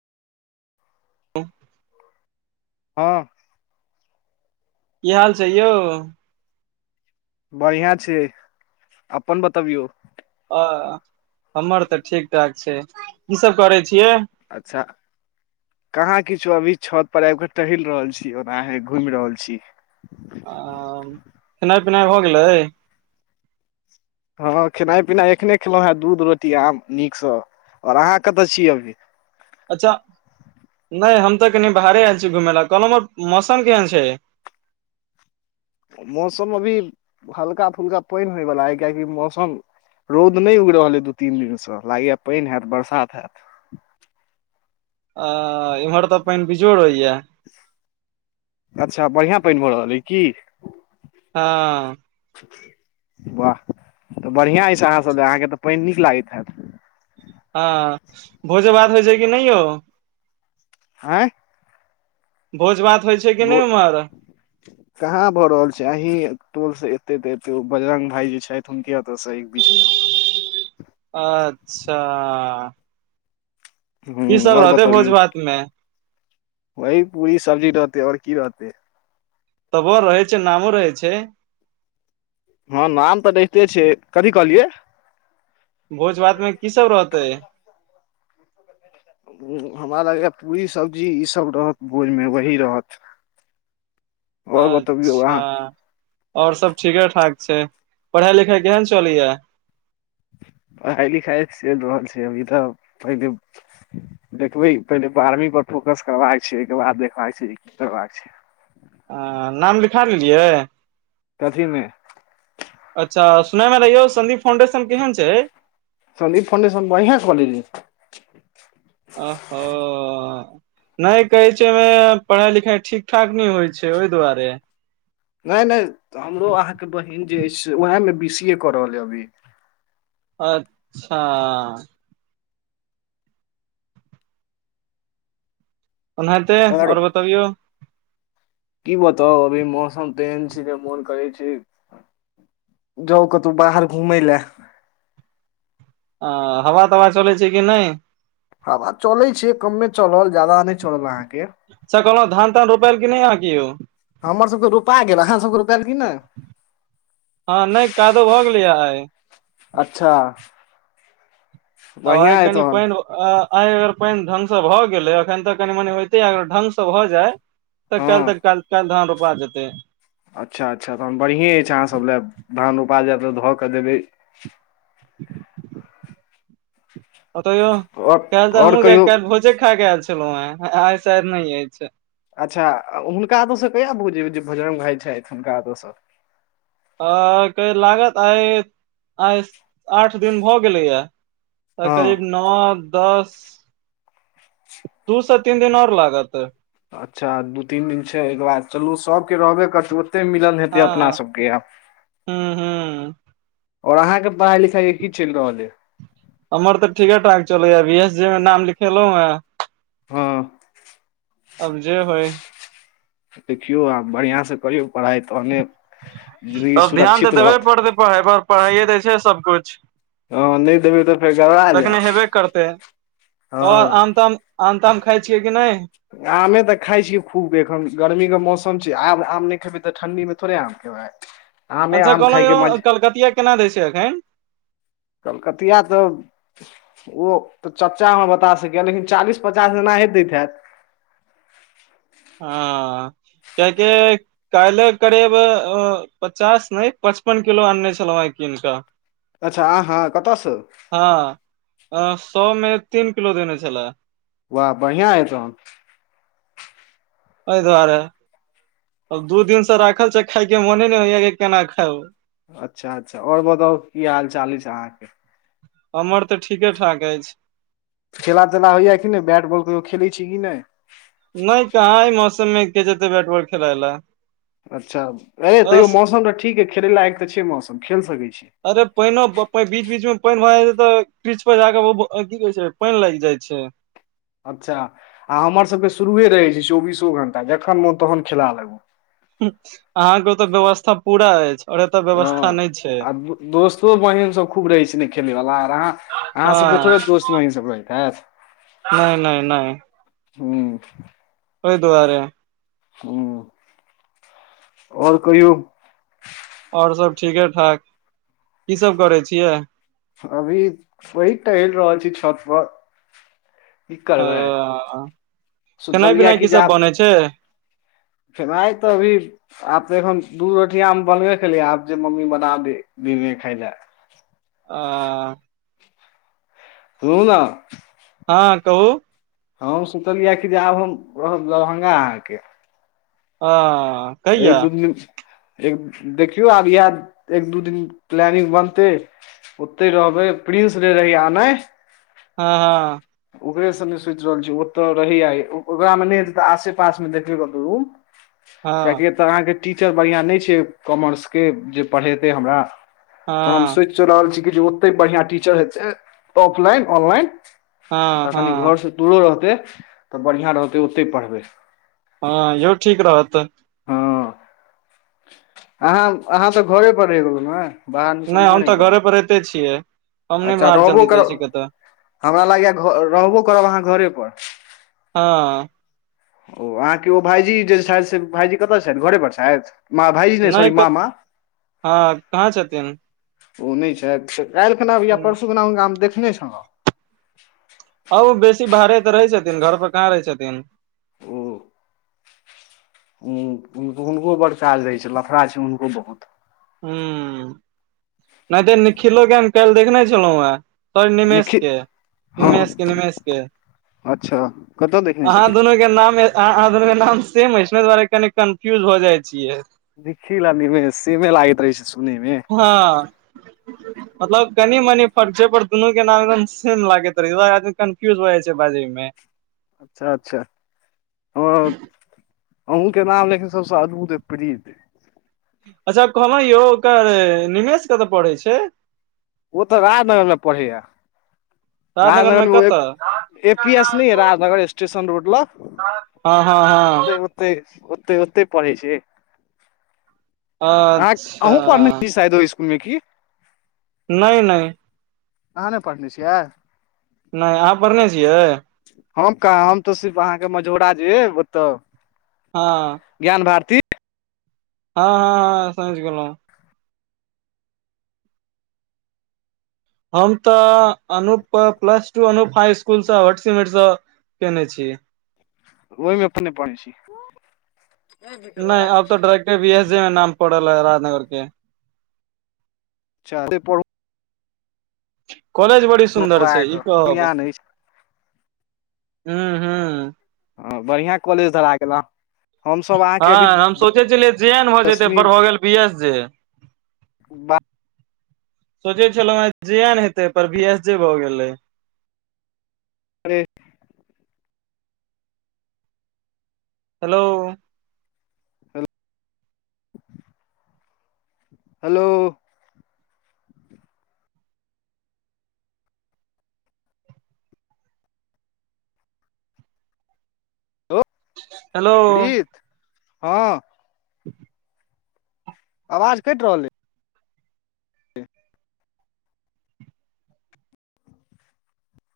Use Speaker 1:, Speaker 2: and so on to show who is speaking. Speaker 1: [inaudible]
Speaker 2: हँ
Speaker 1: की हाल छै यौ
Speaker 2: बढ़ियां छै अपन बतबियौ
Speaker 1: अं हमर तऽ ठीक ठाक छै की सब करै छियै
Speaker 2: अच्छा कहाँ किछो अभी छत पर आब कऽ टहल रहल छी और ओनाहे घुमि रहल छी [inaudible]
Speaker 1: आ खेनाइ पिनाइ भऽ गेलै
Speaker 2: हँ खेनाइ पिनाइ एखने खेलहुँ हेँ दूध रोटी आम नीकसँ और अहाँ कतऽ छीयै अभी
Speaker 1: अच्छा नहि हम तऽ कनि बाहरे आयल छी घुमय लए कहलहुँ आर मौसम केहन छै
Speaker 2: मौसम अभी हल्का फुलका पाइन होए बला किआकी मौसम रौद नहि उगि रहल अे दू तीन दिन से लागया पाइन हयत बरसात हैत
Speaker 1: आ इम्हर तऽ पइन बिजोड़ होइया
Speaker 2: अच्छा बढ़ियां पइन भऽ रहल अइ की
Speaker 1: हँ
Speaker 2: वाह तऽ बढ़िआं अछि अहाँ सब ल अहाँके तऽ पइन नीक लागैत हैत
Speaker 1: हँ भोजे भात होइ छै कि नहियौ
Speaker 2: आँय
Speaker 1: भोज भात होइ छै कि
Speaker 2: बो
Speaker 1: नइ उम्हर
Speaker 2: कहाँ भऽ रहल छै अहीं टोल से एतै तऽ एतै बजरंग भायजी जे छथि हुनके एतऽ से एक बीच मे
Speaker 1: अच्छा कि
Speaker 2: हूँ
Speaker 1: सब
Speaker 2: आओर
Speaker 1: रहतै भोज भात मे
Speaker 2: वहि पूरी सब्जी रहतै और की रहतै
Speaker 1: तबो रहै छै नामो रहै छै
Speaker 2: हँ नाम तऽ रहिते छै कथी कहलियै
Speaker 1: भोज भात मे की सब रहतै
Speaker 2: अं हमरा लगैय पूरी सब्जी ई सब रहत भोजमे वही रहत आओर बतबियौ
Speaker 1: अच्छा
Speaker 2: अहाँ
Speaker 1: और सब ठीके ठाक छै पढ़ाइ लिखाइ केहन चलैय
Speaker 2: पढ़ाइ लिखाइ चइल रहल छै अभी तऽ पहिले देखबै पहिले बारहवीं पर फोकस करबाके छै ओइके बाद देखबाक छै की करबाक छै
Speaker 1: अं नाम लिखा लेलियै
Speaker 2: कथीमे
Speaker 1: अच्छा सुनय मे रहियौ सदीप फाउंडेशन केहन छै
Speaker 2: संदीप फाउंडेशन बढ़िया से बनेने
Speaker 1: अहो नइ कहै छै ओइमे पढ़ाई लिखाई ठीक ठाक नइ होइ छै ओइ दुआरे
Speaker 2: नइ नइ हमरो अहाँके बहिन जे अछि उएहमे बी सी ए कऽ रहलअइ अभी
Speaker 1: अच्छा ओनाहिते और बतबियौ
Speaker 2: की बताउ अभी मौसम तेहन छै जे मोन करै छै जाउ कतौ बाहर घूमइ लए
Speaker 1: आ हवा तवा चलै छै कि नइ
Speaker 2: हवा चलै छै कमे चलल जादा नइ चलल अहाँके
Speaker 1: सकल धान तान रोपल की नइ अहां के यौ
Speaker 2: हमर सबके रोपा गेल अहाँ सबके रोपएल की नइ
Speaker 1: हँ नइ कादो भऽ गेलैय आइ
Speaker 2: अच्छा बन्हिया अय तहन
Speaker 1: अ आइ अगर पानि ढंग से भऽ गेलै अखन तऽ कनि मनि होइते अगर ढंग से भऽ जाय तऽ काल्ह तक
Speaker 2: हँ
Speaker 1: काइल धान रोपा जेतै
Speaker 2: अच्छा अच्छा तहन बढ़िएँ अइ अहाँसभ लए धान रोपा जायतऽ धऽ कऽ देबै
Speaker 1: [inaudible] ओत यो
Speaker 2: आओर
Speaker 1: काल्ह तऽ
Speaker 2: आओर
Speaker 1: हमहुँ
Speaker 2: कहियौ
Speaker 1: काल्हि भोजे खा के आयल छलहुँ हें आइ शायद नइ अछि
Speaker 2: अच्छा हुनका ओत से कहिया भोज ओजे बजरंग भाय छथि हुनका ओत से
Speaker 1: हं लागत आइ आइ आठ दिन भऽ गेलैया त
Speaker 2: हँ
Speaker 1: करीब नौ दस दू से तीन दिन और लागत
Speaker 2: अच्छा दू तीन दिन छै ओइके बाद चलू सबके रहबे करतै ओतै मिलन हेतै
Speaker 1: हँ
Speaker 2: अपना सबके आब
Speaker 1: हूँ हूं
Speaker 2: और अहाँ के पढ़ाई लिखाई के की चइल रहल अइ
Speaker 1: हमर तऽ ठीके ठाक चलैय अभीएस जे मे नाम लिखेलों ह
Speaker 2: हँ
Speaker 1: अब जे होइ
Speaker 2: देखियौ आब बढ़िआँ स करियौ पढ़ाइ तहने जिन्दगी
Speaker 1: अब ध्यान तऽ
Speaker 2: सुरक्षित
Speaker 1: देबे
Speaker 2: रहत
Speaker 1: पड़तै पढ़ाइ पर पढ़ाइए तऽ छै सबकिछ
Speaker 2: हँ नहि देबै तऽ फेर गड़बड़ा
Speaker 1: तखने
Speaker 2: जायत
Speaker 1: हेबे करतै अ और आम
Speaker 2: हँ
Speaker 1: तामऽ आम ताम खाइ छियै कि नइ
Speaker 2: आमे तऽ खाय छियै खूब एखन गर्मी के मौसम छै आब आम नइ खेबै तऽ ठंडी मे थोड़े आम खेबै बय
Speaker 1: अच्छा कहलहुँ यौ कलकतिया केना दै छै एखन
Speaker 2: कलकतिया तऽ ओ तऽ चच्चा हमर बता सकैया लेकिन चालीस पचास एनाही दैत हैत
Speaker 1: हँ किया कि काल्हि करीब अ पचास नहि पचपन किलो आनने छलहुँ हं कीन कऽ
Speaker 2: अच्छा आहाँ कतऽसँ
Speaker 1: हँ सौ मे तीन किलो देने छलए
Speaker 2: वाह बढ़िआ अय तहन
Speaker 1: एइ दुआरे दू दिन से राखल छै खाय के मोने ने होइया कि केना खाउ ओ
Speaker 2: अच्छा अच्छा और बताउ की हाल चाल अछि अहाँके
Speaker 1: हमर तऽ ठीके ठाक अछि
Speaker 2: खेला तेला होइया कि नइ बैट बॉल कहियो खेलै छी कि नहि
Speaker 1: नइ कहाँ ई मौसम मे के जेतै बैट बॉल खेलय लए
Speaker 2: अच्छा अ तैयो
Speaker 1: अस
Speaker 2: मौसम तऽ ठीक ऐ खेले लायक तऽ छै मौसम खेल सकैत छी
Speaker 1: अरे पानि बीच बीच मे पानि भऽ जाइछै तऽ पिच पर जाक की कहै छै पानि लागि जाय छै
Speaker 2: अच्छा आ हमर सबके शुरूए रहै छै चौबीसो घंटा जखन मोन तखन खेला लागू
Speaker 1: अहाँके ओतऽ व्यवस्था पूरा अछि और एतऽ
Speaker 2: हँ
Speaker 1: व्यवस्था नहि छै
Speaker 2: आ दोस्तो महीम सभ खूब रहै छै ने खेलैवला आर अहाँ अहाँ सबके थोड़े
Speaker 1: हँ
Speaker 2: दोस्त महींम सब रहैत हैयत
Speaker 1: नहि नहि नहि
Speaker 2: हू
Speaker 1: ओहि दुआरे
Speaker 2: ह आओर कहियौ
Speaker 1: आओर सब ठीके ठाक की सब करै छियै
Speaker 2: अभी वहि टहलि रहल छी छत पर कि
Speaker 1: अ
Speaker 2: करबै सोचलियै या की जे आब
Speaker 1: अच्छा
Speaker 2: खेनाइ तऽ अभी आब तऽ एखन दूध रोटि आम बनबे केलियै आब जे मम्मी बना दै दिन में खाय ले
Speaker 1: आ
Speaker 2: सुनु न
Speaker 1: हँ कहु
Speaker 2: हम सोचलियै या कि जे आब हम रहब दरभंगा आके
Speaker 1: आ
Speaker 2: एक दू दिन एक देखियौ आब इएह एक दू दिन प्लानिंग बनतै ओते रहबै प्रिंस जे रहैया नै
Speaker 1: हँ हँ
Speaker 2: ओकरे संगे सोचि रहल छी ओतऽ रहियै ओकरा मे नहि हेतै तऽ आसे पास मे देखबे कत्तौ रूम किया
Speaker 1: हँ
Speaker 2: कि एतऽ अहाँके टीचर बढ़ियां नहि छै कॉमर्सके जे पढ़ेतै हमरा तऽ हम
Speaker 1: हँ
Speaker 2: सोचि रहल छी कि जे ओते बढ़ियां टीचर हेतै ऑफलाइन ऑनलाइन
Speaker 1: हँ
Speaker 2: आ कनि
Speaker 1: हँ
Speaker 2: घरसँ दूरो रहतै तऽ बढ़ियां रहतै ओत्तै पढ़बै
Speaker 1: हँ ईहो ठीक रहत
Speaker 2: हँ अहाँ अहाँ तऽ घरे पर रहि रहु न बाहर निकलबे नहि करू
Speaker 1: पढ़ैते छियै हम नहि
Speaker 2: अच्छा
Speaker 1: बाहर
Speaker 2: रहबो
Speaker 1: जल्दी जाइ
Speaker 2: करब
Speaker 1: छी कतऽ
Speaker 2: हमरा लागैया घ रहबो करब अहाँ घरेपर
Speaker 1: हँ
Speaker 2: ओ अहाँके ओ भायजी जे छथि से भाईजी कतऽ छथि घरे पर छथि मा भाइजी ने सॉरी
Speaker 1: नहि क
Speaker 2: मामा
Speaker 1: हँ कहाँ छथिन
Speaker 2: ओ नहि छथि काल्हि खुना या
Speaker 1: ह
Speaker 2: परसू खुना हुनका हम देखने छलौं
Speaker 1: ह ओ बेसी बाहरे तऽ रहै छथिन घर पर कहाँ रहै छथिन
Speaker 2: ओ हुनको बड़ काज रहै छै लफड़ा छै हुनको बहुत
Speaker 1: हू नहि ते निखिलो के हम काल्हि देखने छलू हें स निमेष के
Speaker 2: निखित हँ
Speaker 1: निमेष के निमेष के
Speaker 2: अच्छा कतऽ देखने
Speaker 1: अहाँ
Speaker 2: छलियै
Speaker 1: दुनू के एना मे आहा दुनु के नाम सेम अछि छ न ओही दुआरे कनी कन्फ्यूज हो जाय छियै
Speaker 2: निखिल निमेस सेमे लागैत रहै छै सुनैमे
Speaker 1: हँ मतलब कनि मनी फर्क छै पर दुनू के नाम सेम लागैत रह आदमी कन्फ्यूज हो जाय छै बाजे मे
Speaker 2: अच्छा अच्छा हँ अहूँ के नाम लेखिन सबस अद्भुत प्रीत
Speaker 1: अच्छा कहलौ यौ ओकर निमेष कतऽ पड़ै छै
Speaker 2: ओ तऽ राजनगर में पढ़य
Speaker 1: राजनगर मे
Speaker 2: राजनगरमे
Speaker 1: कतऽ
Speaker 2: ए पी एस नइ राजनगर स्टेशन रोड ल
Speaker 1: हँ हँ हँ
Speaker 2: तय ओते ओते पढ़ै छै अ
Speaker 1: अच्छा
Speaker 2: अहूँ पढ़ने छी शायद ओहि इसकुल मे की
Speaker 1: नई नई
Speaker 2: अहाँ नई पढ़ने छियै
Speaker 1: नई अहाँ पढ़ने छियै
Speaker 2: हम कहा हम तऽ सिर्फ अहाँके मझौरा जेे अतौ
Speaker 1: हँ
Speaker 2: ज्ञान भारती
Speaker 1: हँ हँ हँ समझ गेलौ हम तऽ Anup plus two Anup high school से [unintelligible] सिमेट से केने छि
Speaker 2: आइमें [unintelligible]
Speaker 1: वि एस जे नाम पारल य राजनगर के
Speaker 2: चा
Speaker 1: कॉलेज बड़ी सुन्दर छै ई तब
Speaker 2: बढ़िया नहि छै
Speaker 1: हु हु
Speaker 2: ह बढ़िया कॉलेज धरा गेल आ
Speaker 1: हँ हम सोचय छलियै जे एन भऽ जेतै
Speaker 2: दसवीं
Speaker 1: बड़ भ गेल बी एस जे
Speaker 2: बाप
Speaker 1: सोचे छलहुँ हें जे एन हेते पर बी एस जे भऽ गेलै
Speaker 2: अरे
Speaker 1: हेलो
Speaker 2: हेल हेलो लो
Speaker 1: हेलो
Speaker 2: प्रीत हँ
Speaker 1: [inaudible]
Speaker 2: आवाज कटि रहलै